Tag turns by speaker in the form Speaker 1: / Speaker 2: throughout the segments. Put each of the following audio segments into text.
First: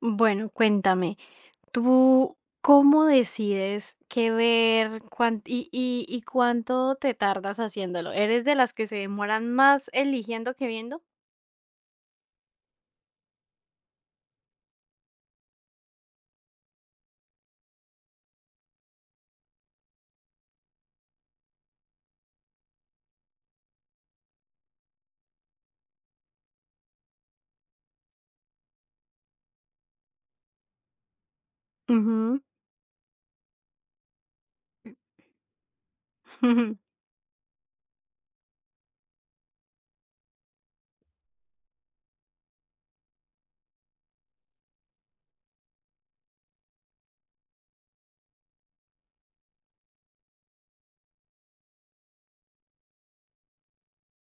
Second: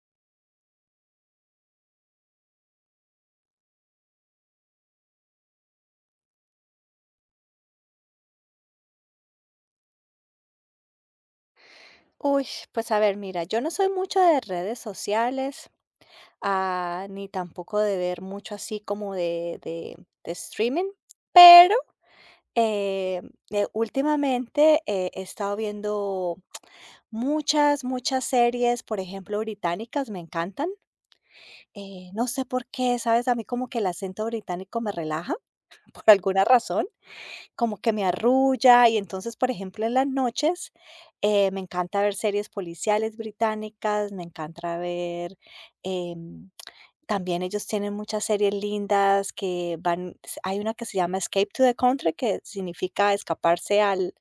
Speaker 1: Bueno, cuéntame, ¿tú cómo decides qué ver y cuánto te tardas haciéndolo? ¿Eres de las que se demoran más eligiendo que viendo?
Speaker 2: Uy, pues a ver, mira, yo no soy mucho de redes sociales, ah, ni tampoco de ver mucho así como de streaming, pero eh, últimamente he estado viendo muchas, muchas series, por ejemplo, británicas, me encantan. No
Speaker 1: Ujú.
Speaker 2: sé por qué, ¿sabes? A mí como que el acento británico me relaja por alguna razón. Como que me arrulla y entonces, por ejemplo, en las noches me encanta ver series policiales británicas, me encanta ver, em, también ellos tienen muchas series lindas que van, hay una que se llama Escape to the Country, que significa escaparse al,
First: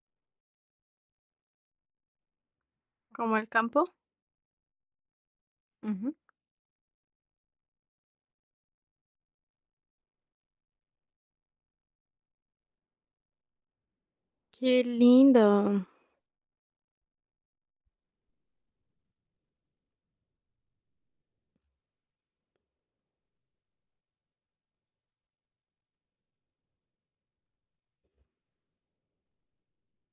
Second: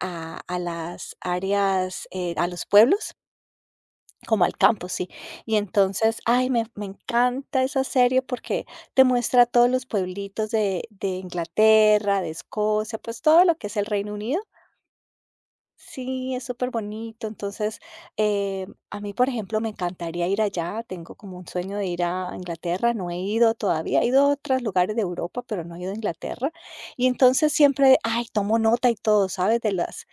Speaker 2: a las áreas, a los pueblos.
Speaker 1: Como el campo.
Speaker 2: Como al campo, sí. Y
Speaker 1: Ujú.
Speaker 2: entonces, ay, me encanta esa serie porque te muestra todos los pueblitos de Inglaterra, de Escocia, pues todo lo que es el Reino Unido.
Speaker 1: Qué lindo.
Speaker 2: Sí, es súper bonito. Entonces, a mí, por ejemplo, me encantaría ir allá. Tengo como un sueño de ir a Inglaterra. No he ido todavía. He ido a otros lugares de Europa, pero no he ido a Inglaterra. Y entonces siempre, ay, tomo nota y todo, ¿sabes? De las,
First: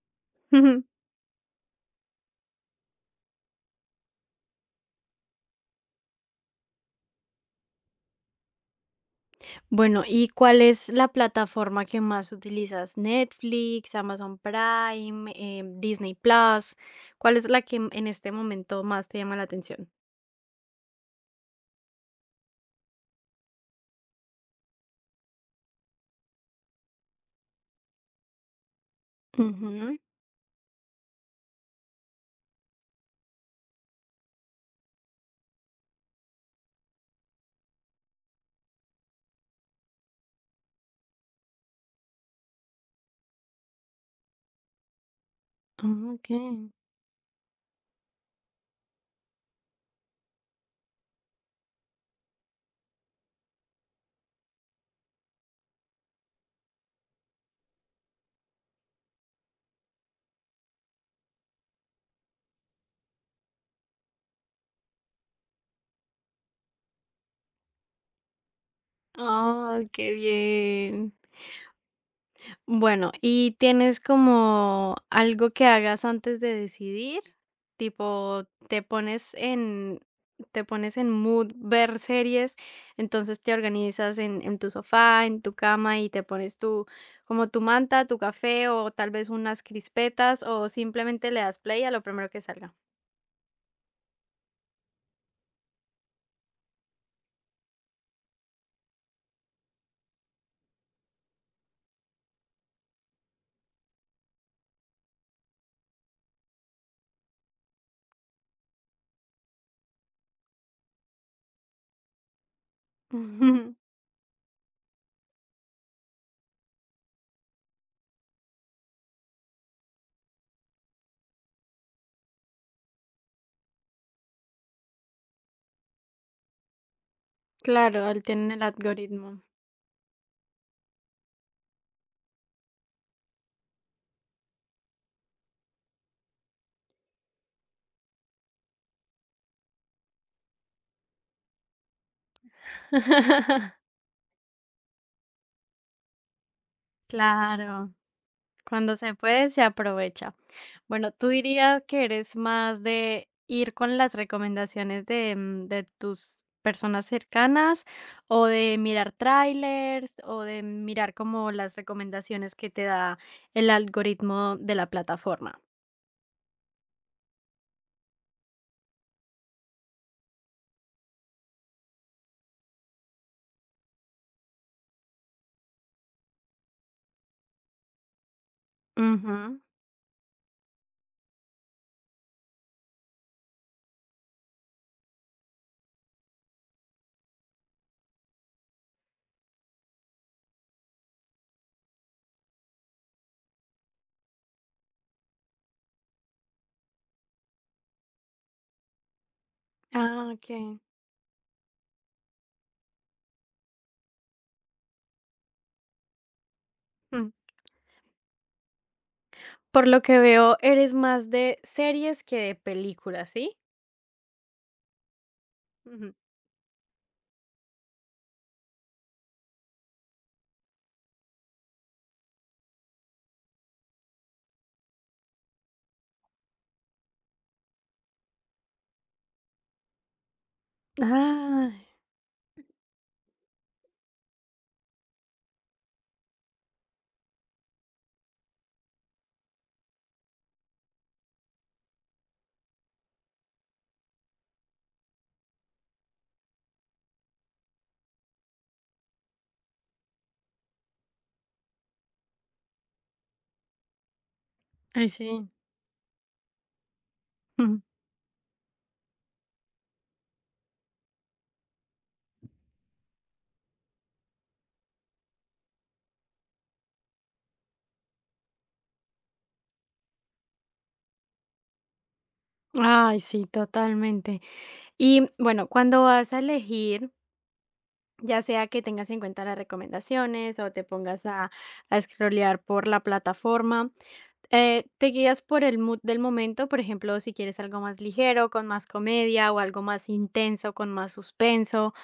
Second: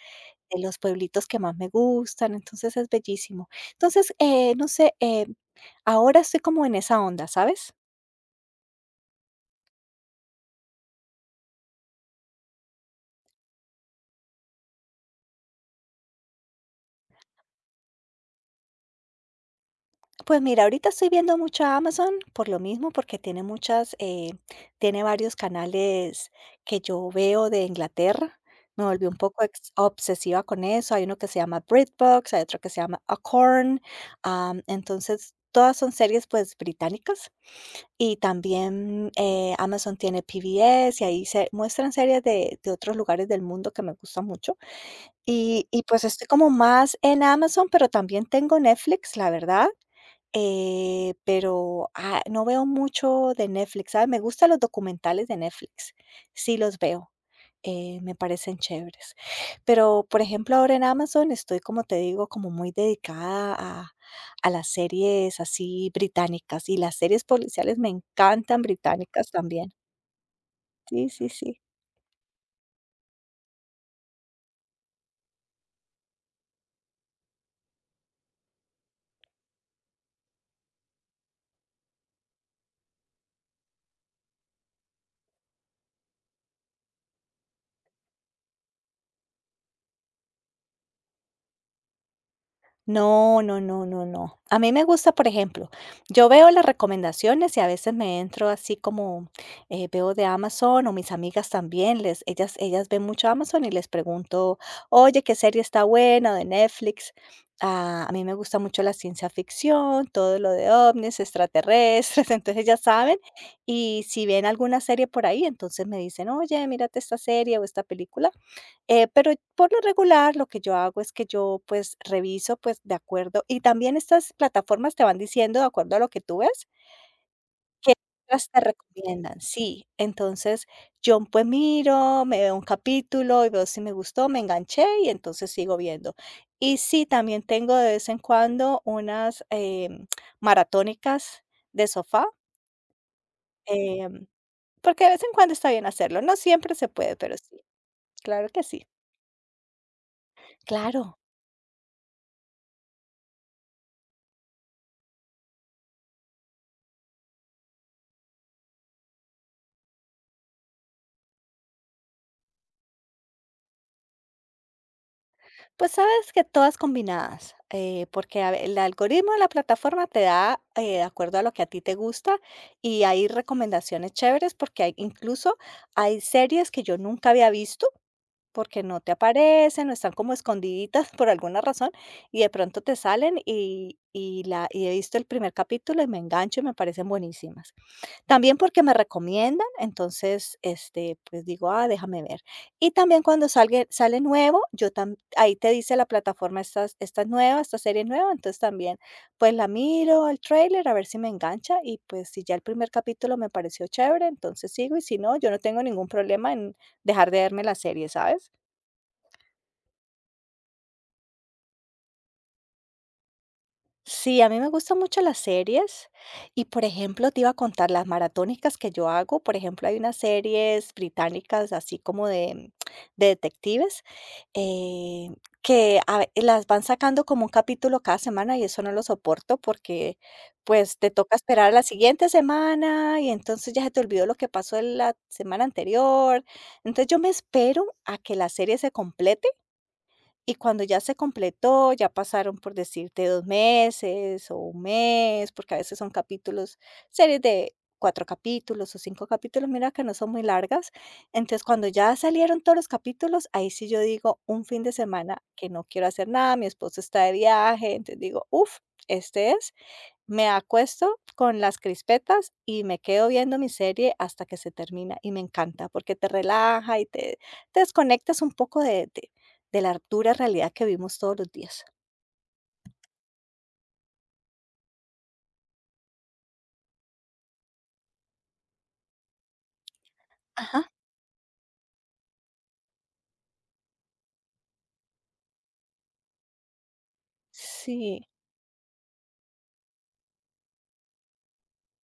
Speaker 2: de los pueblitos que más me gustan. Entonces es bellísimo. Entonces, no sé, ahora estoy como en esa onda, ¿sabes?
Speaker 1: Bueno, ¿y cuál es la plataforma que más utilizas? Netflix, Amazon Prime, Disney Plus. ¿Cuál es la que en este momento más te llama la atención?
Speaker 2: Pues mira, ahorita estoy viendo mucha Amazon por lo mismo, porque tiene varios canales que yo veo de Inglaterra. Me volví un poco
Speaker 1: Ujú.
Speaker 2: obsesiva con eso. Hay uno que se llama BritBox, hay otro que se llama Acorn. Entonces, todas son series pues británicas. Y también Amazon tiene PBS y ahí se muestran series de otros lugares del mundo que me gustan mucho. Y
Speaker 1: Ah,
Speaker 2: pues estoy
Speaker 1: ok.
Speaker 2: como más en Amazon, pero también tengo Netflix, la verdad, pero, ah, no veo mucho de Netflix, ¿sabes? Me gustan los documentales de Netflix, sí los veo, me parecen chéveres. Pero, por ejemplo, ahora en Amazon estoy, como te digo, como muy dedicada a las series así británicas, y las series policiales me encantan, británicas también.
Speaker 1: Oh, qué
Speaker 2: Sí,
Speaker 1: bien.
Speaker 2: sí, sí.
Speaker 1: Bueno, ¿y tienes como algo que hagas antes de decidir? Tipo, te pones en mood ver series, entonces te organizas en tu sofá, en tu cama y te pones tu, como tu manta, tu café o tal vez unas crispetas o simplemente le das play a lo primero que salga.
Speaker 2: No, no, no, no, no. A mí me gusta, por ejemplo, yo veo las recomendaciones y a veces me entro así como veo de Amazon o mis amigas también, ellas ven mucho Amazon y les pregunto, oye, ¿qué serie está buena o de Netflix? Ah, a mí me gusta mucho la ciencia ficción, todo lo de ovnis, extraterrestres, entonces ya saben. Y si ven alguna serie por ahí, entonces me dicen, oye, mírate esta serie o esta película. Pero por lo regular, lo que yo hago es que yo, pues, reviso, pues, de acuerdo y también estas plataformas te van diciendo, de acuerdo a lo que tú ves, que
Speaker 1: Claro, él
Speaker 2: otras
Speaker 1: tiene
Speaker 2: te
Speaker 1: el
Speaker 2: recomiendan.
Speaker 1: algoritmo.
Speaker 2: Sí, entonces yo, pues, miro, me veo un capítulo y veo si me gustó, me enganché y entonces sigo viendo. Y sí, también tengo de vez en cuando unas maratónicas de sofá, em, porque de vez en cuando está bien hacerlo. No siempre se puede, pero sí,
Speaker 1: Claro.
Speaker 2: claro que sí.
Speaker 1: Cuando se puede, se aprovecha. Bueno,
Speaker 2: Claro.
Speaker 1: ¿tú dirías que eres más de ir con las recomendaciones de, mm, de tus personas cercanas o de mirar trailers o de mirar como las recomendaciones que te da el algoritmo de la plataforma?
Speaker 2: Pues sabes que todas combinadas, porque el algoritmo de la plataforma te da de acuerdo a lo que a ti te gusta y hay recomendaciones chéveres porque incluso hay series que yo nunca había visto porque no te
Speaker 1: Ujú.
Speaker 2: aparecen o están como escondiditas por alguna razón y de pronto te salen y he visto el primer capítulo y me engancho y me parecen buenísimas. También porque me recomiendan, entonces, este, pues digo, ah, déjame ver. Y también cuando sale nuevo, ahí te dice la plataforma, esta es nueva, esta serie es nueva, entonces también, pues la miro,
Speaker 1: Ah,
Speaker 2: el
Speaker 1: ok.
Speaker 2: tráiler, a ver si me engancha y pues si ya el primer capítulo me pareció chévere, entonces sigo y si no, yo no tengo ningún problema en
Speaker 1: Mm.
Speaker 2: dejar de verme la serie, ¿sabes?
Speaker 1: Por lo que veo, eres más de series que de películas, ¿sí?
Speaker 2: Sí, a mí me gustan mucho las series
Speaker 1: Ujú.
Speaker 2: y, por ejemplo, te iba a contar las maratónicas que yo hago. Por ejemplo, hay unas series británicas así como de detectives, eh, las van sacando como un capítulo cada semana y eso no lo soporto porque pues te toca esperar a
Speaker 1: Ay,
Speaker 2: la siguiente semana y entonces ya se te olvidó lo que pasó en la semana anterior. Entonces yo me espero a que la serie se complete y cuando ya se completó, ya pasaron, por decirte, 2 meses o un mes, porque a veces son capítulos, series de 4 capítulos o 5 capítulos, mira que no son muy largas. Entonces, cuando ya salieron todos los capítulos, ahí sí yo digo, un fin de
Speaker 1: ay,
Speaker 2: semana
Speaker 1: sí.
Speaker 2: que no quiero hacer nada, mi esposo está de
Speaker 1: Ujú.
Speaker 2: viaje, entonces digo: "uff, este es". Me acuesto con las crispetas y me quedo viendo mi serie hasta que se termina y me encanta porque te relaja y te desconectas un poco de la dura realidad que vivimos todos los días.
Speaker 1: Ay, sí, totalmente. Y bueno, cuando vas a elegir, ya sea que tengas en cuenta las recomendaciones o
Speaker 2: Ajá.
Speaker 1: a scrollear por la plataforma, ¿te guías por el mood del momento? Por ejemplo, si quieres algo más
Speaker 2: Sí,
Speaker 1: ligero, con más comedia, o algo más intenso, con más suspenso,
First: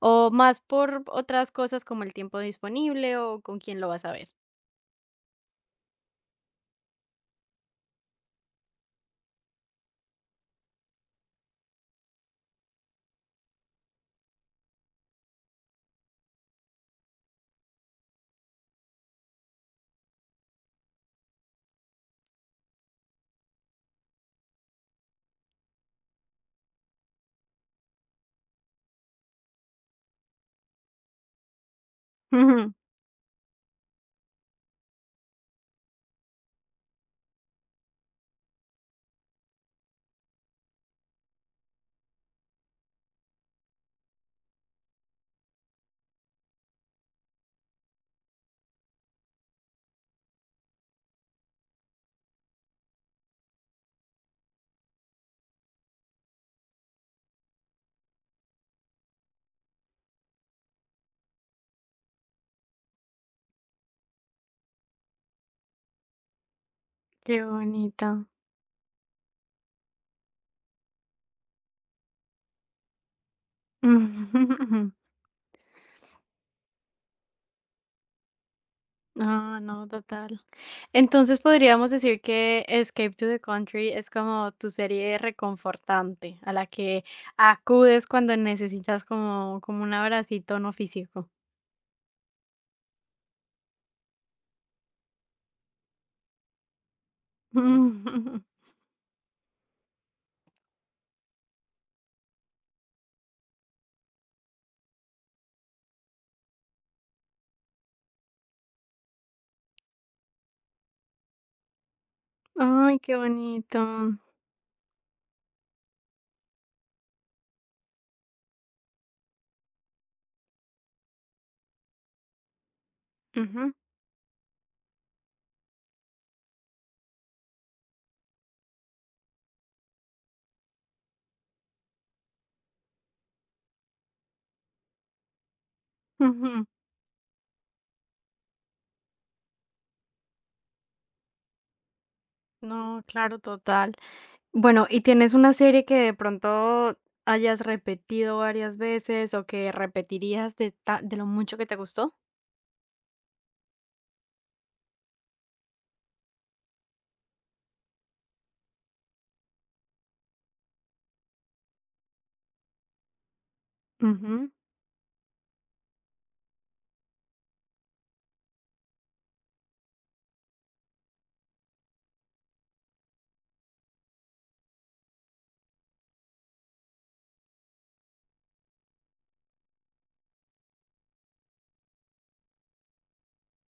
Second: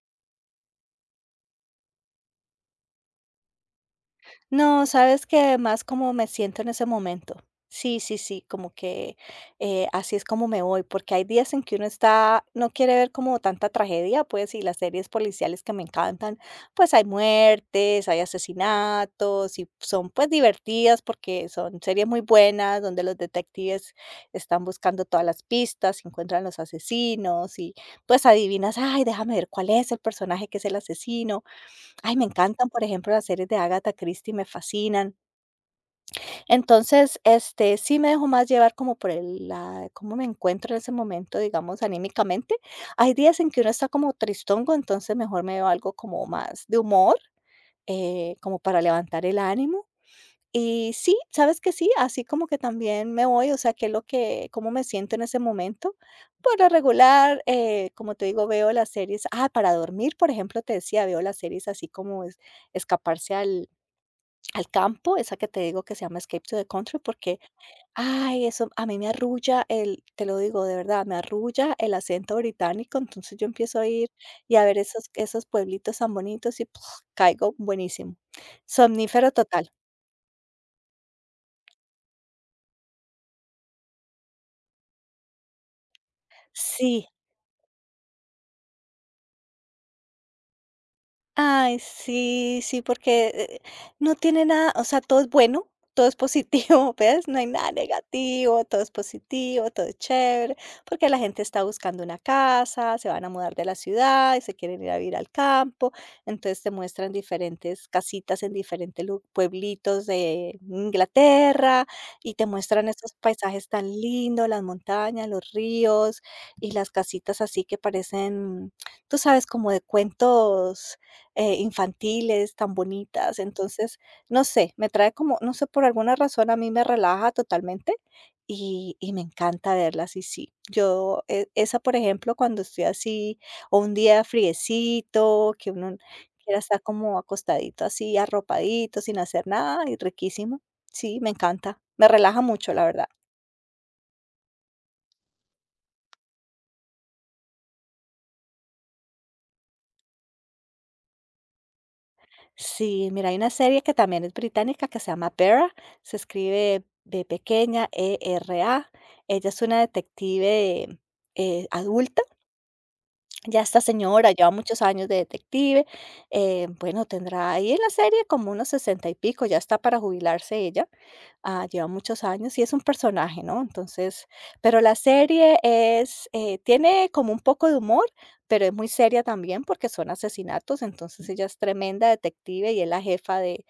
Speaker 1: o más por otras cosas como el tiempo disponible o con quién lo vas a ver.
Speaker 2: no, sabes que más como me siento en ese momento. Sí, sí, sí, como que así es como me voy, porque hay días en que uno está, no quiere ver como tanta tragedia, pues, y las series policiales que me encantan, pues hay muertes, hay asesinatos, y son pues divertidas porque son series muy buenas, donde los detectives están buscando todas las pistas, encuentran los asesinos, y pues adivinas, ay, déjame ver cuál es el personaje que es el asesino. Ay, me encantan, por ejemplo, las series de Agatha Christie, me fascinan. Entonces, este, sí me dejo más llevar como por el la cómo me encuentro en ese momento, digamos, anímicamente. Hay días en que uno está como tristongo, entonces mejor me veo algo como más de humor, como para levantar el ánimo. Y sí, sabes que sí, así como que también me voy, o sea, qué es lo que, cómo me siento en ese momento. Por lo regular, como te digo, veo las series, ah, para dormir, por ejemplo, te decía, veo las series así como escaparse al, al campo, esa que te digo que se llama Escape to the Country, porque,
Speaker 1: Qué bonito.
Speaker 2: ay, eso a mí me arrulla te lo digo de verdad, me arrulla el acento británico, entonces yo empiezo a ir y a ver esos pueblitos tan bonitos y ¡puf! Caigo buenísimo. Somnífero
Speaker 1: No,
Speaker 2: total.
Speaker 1: no, total. Entonces podríamos decir que Escape to the Country es como tu serie reconfortante a la que
Speaker 2: Sí.
Speaker 1: acudes cuando necesitas como, como un abracito no físico.
Speaker 2: Ay, sí, sí, porque, no tiene nada, o sea, todo es bueno, todo es positivo, ¿ves? No hay nada negativo, todo es positivo, todo es chévere, porque la gente está buscando una casa, se van a mudar de la ciudad y se quieren ir a vivir al campo, entonces te muestran diferentes casitas en diferentes pueblitos de Inglaterra y te muestran
Speaker 1: Ay,
Speaker 2: estos
Speaker 1: qué
Speaker 2: paisajes tan
Speaker 1: bonito.
Speaker 2: lindos, las montañas, los ríos y las casitas así que parecen, tú sabes, como de cuentos, infantiles tan bonitas.
Speaker 1: Ujú,
Speaker 2: Entonces, no sé, me trae como, no sé, por alguna razón a mí me relaja totalmente y me encanta verlas. Y sí, esa, por ejemplo, cuando estoy así, o un día friecito, que uno quiera
Speaker 1: ujú.
Speaker 2: estar como acostadito así, arropadito, sin hacer nada, y riquísimo. Sí, me encanta. Me relaja mucho, la
Speaker 1: No,
Speaker 2: verdad.
Speaker 1: claro, total. Bueno, ¿y tienes una serie que de pronto hayas repetido varias veces o que repetirías de, de lo mucho que te gustó?
Speaker 2: Sí, mira, hay una serie que también es británica que se llama Vera, se escribe B pequeña, E-R-A. Ella es una detective adulta, ya esta señora lleva
Speaker 1: Ujú,
Speaker 2: muchos años de detective. Bueno, tendrá ahí en la serie como unos 60 y pico, ya está para jubilarse ella, ah, lleva muchos años y es un personaje, ¿no? Entonces, pero la serie es, tiene como un poco de humor, pero es muy seria también porque son asesinatos, entonces ella es tremenda detective y es la jefa de,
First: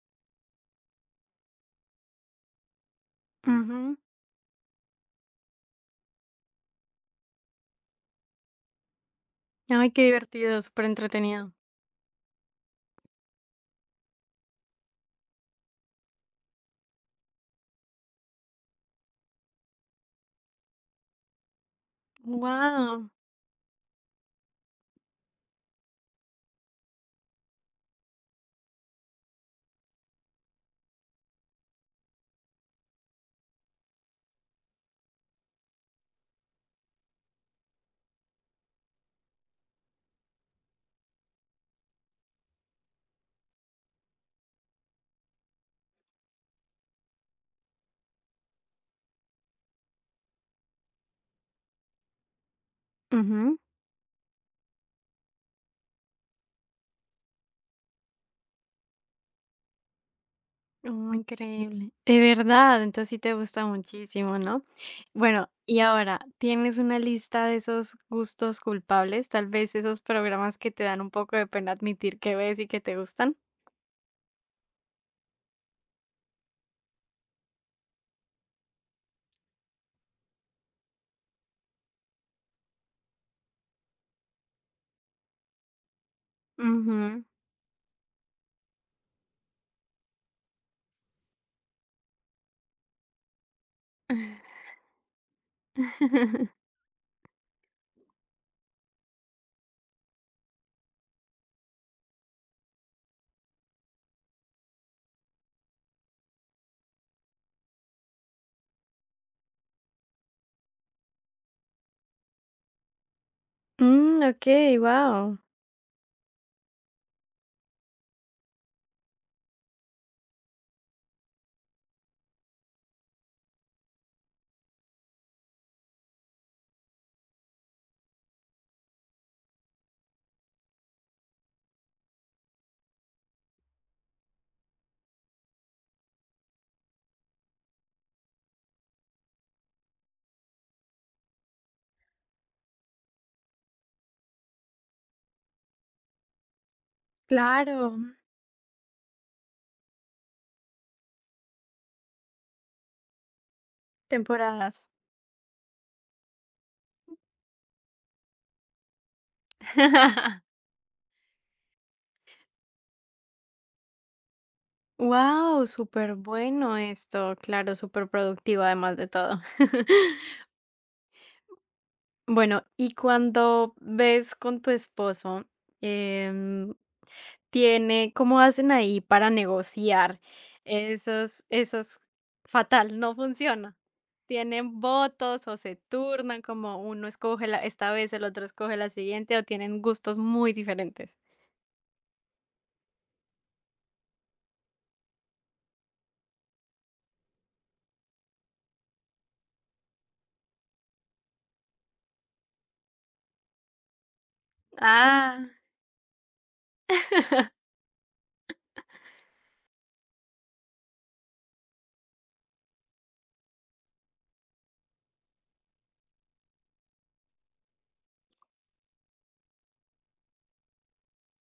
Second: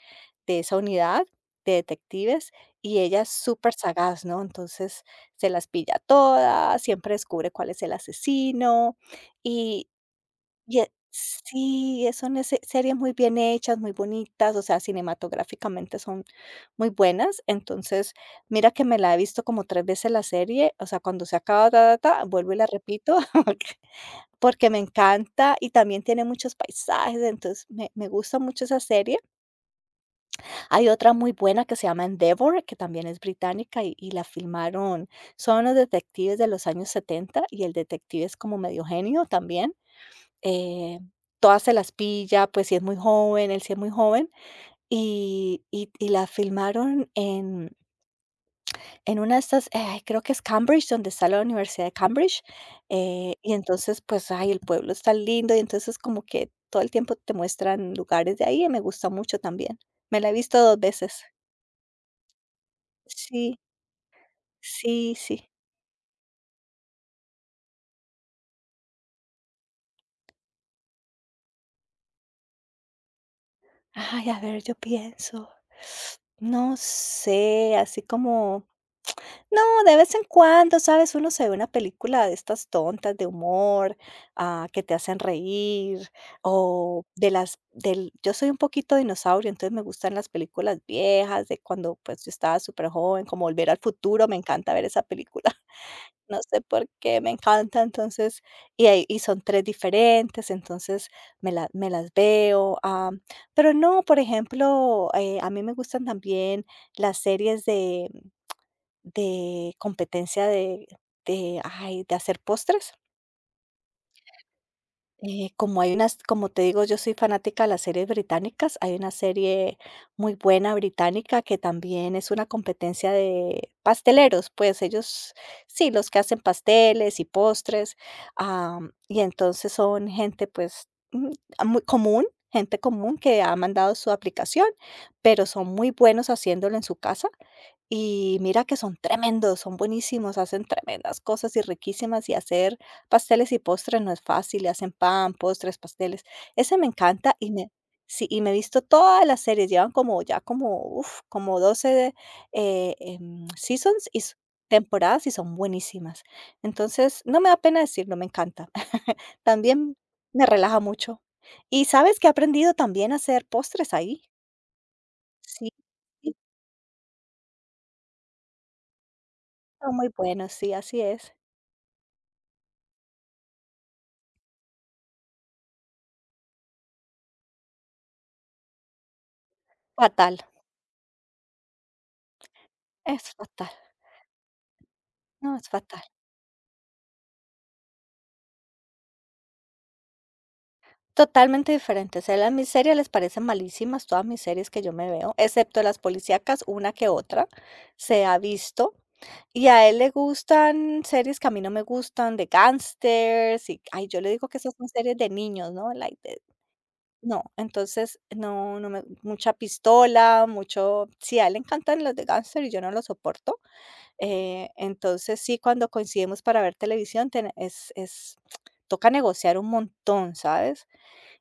Speaker 2: de esa unidad de detectives y ella es súper
Speaker 1: ujú.
Speaker 2: sagaz, ¿no? Entonces se las pilla todas, siempre descubre cuál es el asesino. y
Speaker 1: Ay, qué divertido, súper entretenido.
Speaker 2: sí, son ese series muy bien hechas, muy bonitas, o sea, cinematográficamente son muy buenas. Entonces, mira que me la he visto como 3 veces la serie, o sea, cuando se acaba, ta, ta, ta, vuelvo y la
Speaker 1: Wow,
Speaker 2: repito, porque me encanta y también tiene muchos paisajes, entonces me gusta mucho esa serie. Hay otra muy buena que se llama Endeavor, que también es británica y la filmaron, son los detectives de los años 70 y el detective es como medio genio también. Eh, Todas se las pilla, pues sí es muy joven, él sí es muy joven, y la filmaron en una de estas, ay, creo que es Cambridge, donde está la Universidad de Cambridge, y entonces pues, ay, el pueblo está lindo, y entonces como que todo el tiempo te muestran lugares de ahí, y me gusta mucho también. Me la he visto 2 veces.
Speaker 1: increíble. De verdad, entonces sí te
Speaker 2: Sí,
Speaker 1: gusta muchísimo, ¿no?
Speaker 2: sí, sí.
Speaker 1: Bueno, y ahora, ¿tienes una lista de esos gustos culpables? Tal vez esos programas que te dan un poco de pena admitir que ves y que te gustan.
Speaker 2: Ay, a ver, yo pienso, no sé, así como no, de vez en cuando, ¿sabes? Uno se ve una película de estas tontas de humor, ah, que te hacen reír, o
Speaker 1: Ujú.
Speaker 2: de las del yo soy un poquito dinosaurio, entonces me gustan las películas viejas de cuando, pues, yo estaba súper joven, como Volver al futuro, me encanta ver esa película. No sé por qué, me encanta. Entonces, y son 3 diferentes, entonces me las veo. Ah, pero no, por ejemplo, a mí me gustan también las series de competencia de ay, de hacer postres.
Speaker 1: Mm, okey, guau.
Speaker 2: Como hay unas, como te digo, yo soy fanática de las series británicas, hay una serie muy buena británica que también es una competencia de pasteleros, pues ellos sí, los que hacen pasteles y postres, y entonces son gente, pues, muy común, gente común que ha mandado su aplicación, pero son muy buenos haciéndolo en su casa. Y mira que son tremendos, son buenísimos, hacen tremendas cosas y riquísimas, y hacer pasteles y postres no es fácil, y hacen pan, postres, pasteles. Ese me encanta y me
Speaker 1: Claro,
Speaker 2: sí, y me he visto todas las series, llevan como ya como, uf, como 12, seasons y s
Speaker 1: temporadas.
Speaker 2: temporadas y son buenísimas. Entonces, no me da pena decirlo, me encanta. También me relaja mucho. Y ¿sabes que he aprendido también a hacer postres ahí?
Speaker 1: Wow,
Speaker 2: Sí,
Speaker 1: guau, bueno esto. Claro, súper productivo además de todo.
Speaker 2: son muy buenos, sí, así es.
Speaker 1: Bueno, y cuando ves con tu esposo, em, tiene ¿cómo hacen ahí para negociar
Speaker 2: Fatal.
Speaker 1: esos esos? Fatal, no
Speaker 2: Es fatal,
Speaker 1: funciona. ¿Tienen votos
Speaker 2: no,
Speaker 1: o
Speaker 2: es
Speaker 1: se
Speaker 2: fatal.
Speaker 1: turnan, como uno escoge la esta vez, el otro escoge la siguiente, o tienen gustos muy diferentes?
Speaker 2: Totalmente diferente, o sea, las mis series les parecen malísimas, todas mis series que yo me veo, excepto las policíacas, una que otra se ha visto, y a él le gustan series que a mí no me gustan, de gangsters y, ay, yo le digo que esas son series de
Speaker 1: Ah,
Speaker 2: niños, ¿no? Like de no, entonces no, no me mucha pistola, mucho sí, a él le encantan las de gángster y yo no lo soporto. Entonces sí, cuando coincidimos para ver televisión, toca negociar un montón, ¿sabes?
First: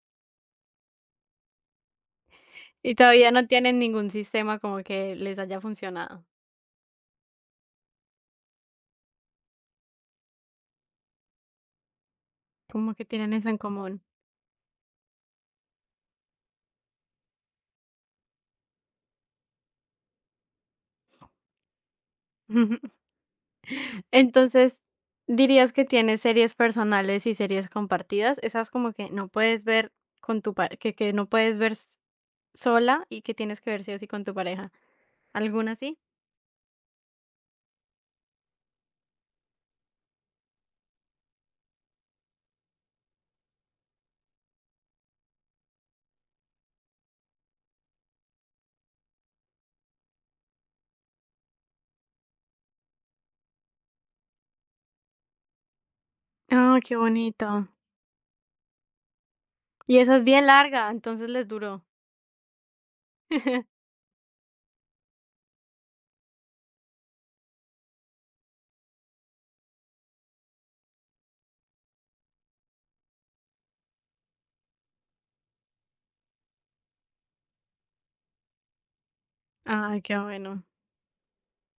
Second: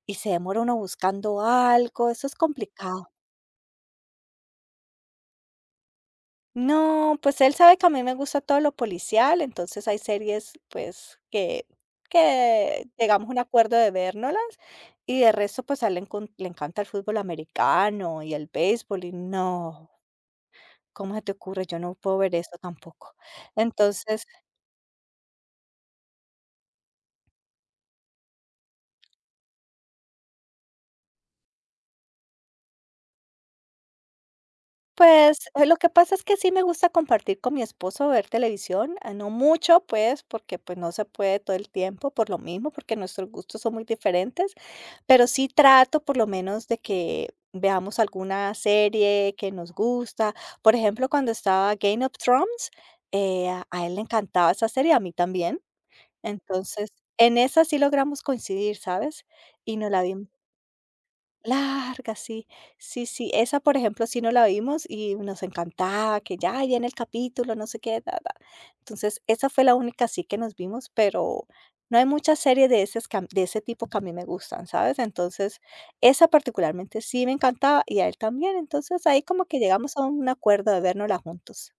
Speaker 2: Y se demora uno buscando algo, eso es
Speaker 1: y
Speaker 2: complicado.
Speaker 1: todavía no tienen ningún sistema como que les haya funcionado.
Speaker 2: No, pues él sabe que a mí me gusta todo lo policial, entonces hay series pues que
Speaker 1: ¿Como que
Speaker 2: llegamos a
Speaker 1: tienen
Speaker 2: un
Speaker 1: eso en
Speaker 2: acuerdo de
Speaker 1: común?
Speaker 2: vernoslas, y de resto pues a él le, le encanta el fútbol americano y el béisbol y no, ¿cómo se te ocurre? Yo no puedo ver eso tampoco. Entonces
Speaker 1: Entonces, ¿dirías que tienes series personales y series compartidas? Esas como que no puedes ver con tu pare que no puedes ver s sola y que tienes que ver sí o sí con tu pareja,
Speaker 2: pues,
Speaker 1: ¿alguna
Speaker 2: lo que
Speaker 1: así?
Speaker 2: pasa es que sí me gusta compartir con mi esposo, ver televisión, ah, no mucho, pues, porque, pues, no se puede todo el tiempo por lo mismo, porque nuestros gustos son muy diferentes, pero sí trato por lo menos de que veamos alguna serie que nos gusta. Por ejemplo, cuando estaba Game of Thrones, a él le encantaba esa serie, a mí también.
Speaker 1: Ah,
Speaker 2: Entonces,
Speaker 1: qué
Speaker 2: en esa
Speaker 1: bonito.
Speaker 2: sí logramos coincidir, ¿sabes? Y nos
Speaker 1: Y
Speaker 2: la
Speaker 1: esa es
Speaker 2: vimos.
Speaker 1: bien larga, entonces les duró.
Speaker 2: Larga, sí. Sí, sí, esa, por ejemplo, sí no la vimos y nos encantaba, que ya viene el capítulo, no sé qué, ta, ta. Entonces, esa fue la única así que nos vimos, pero no hay muchas series de ese tipo que a mí me gustan, ¿sabes? Entonces, esa particularmente sí me encantaba y a él también. Entonces, ahí como que llegamos
Speaker 1: Ay,
Speaker 2: a
Speaker 1: qué
Speaker 2: un
Speaker 1: bueno.
Speaker 2: acuerdo de vernosla juntos.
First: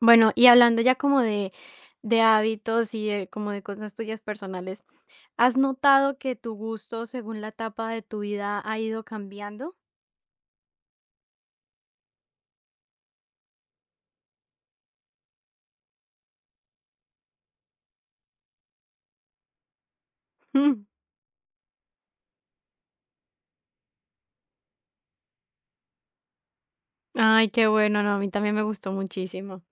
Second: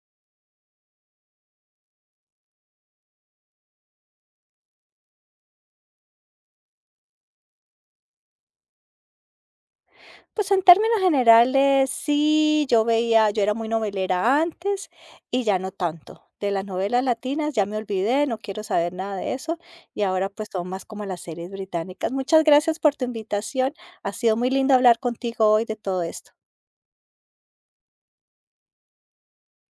Speaker 1: Bueno, y hablando ya como de hábitos y de como de cosas tuyas personales, ¿has notado que tu gusto según la etapa de tu vida ha ido cambiando?
Speaker 2: Pues en términos generales, sí, yo veía, yo era muy novelera antes y ya no tanto. De las novelas latinas ya me olvidé, no quiero saber nada de eso, y ahora pues son más como las series británicas. Muchas gracias por tu invitación, ha sido muy lindo hablar contigo hoy de todo esto.
Speaker 1: Ay, qué bueno, no, a mí también me gustó muchísimo.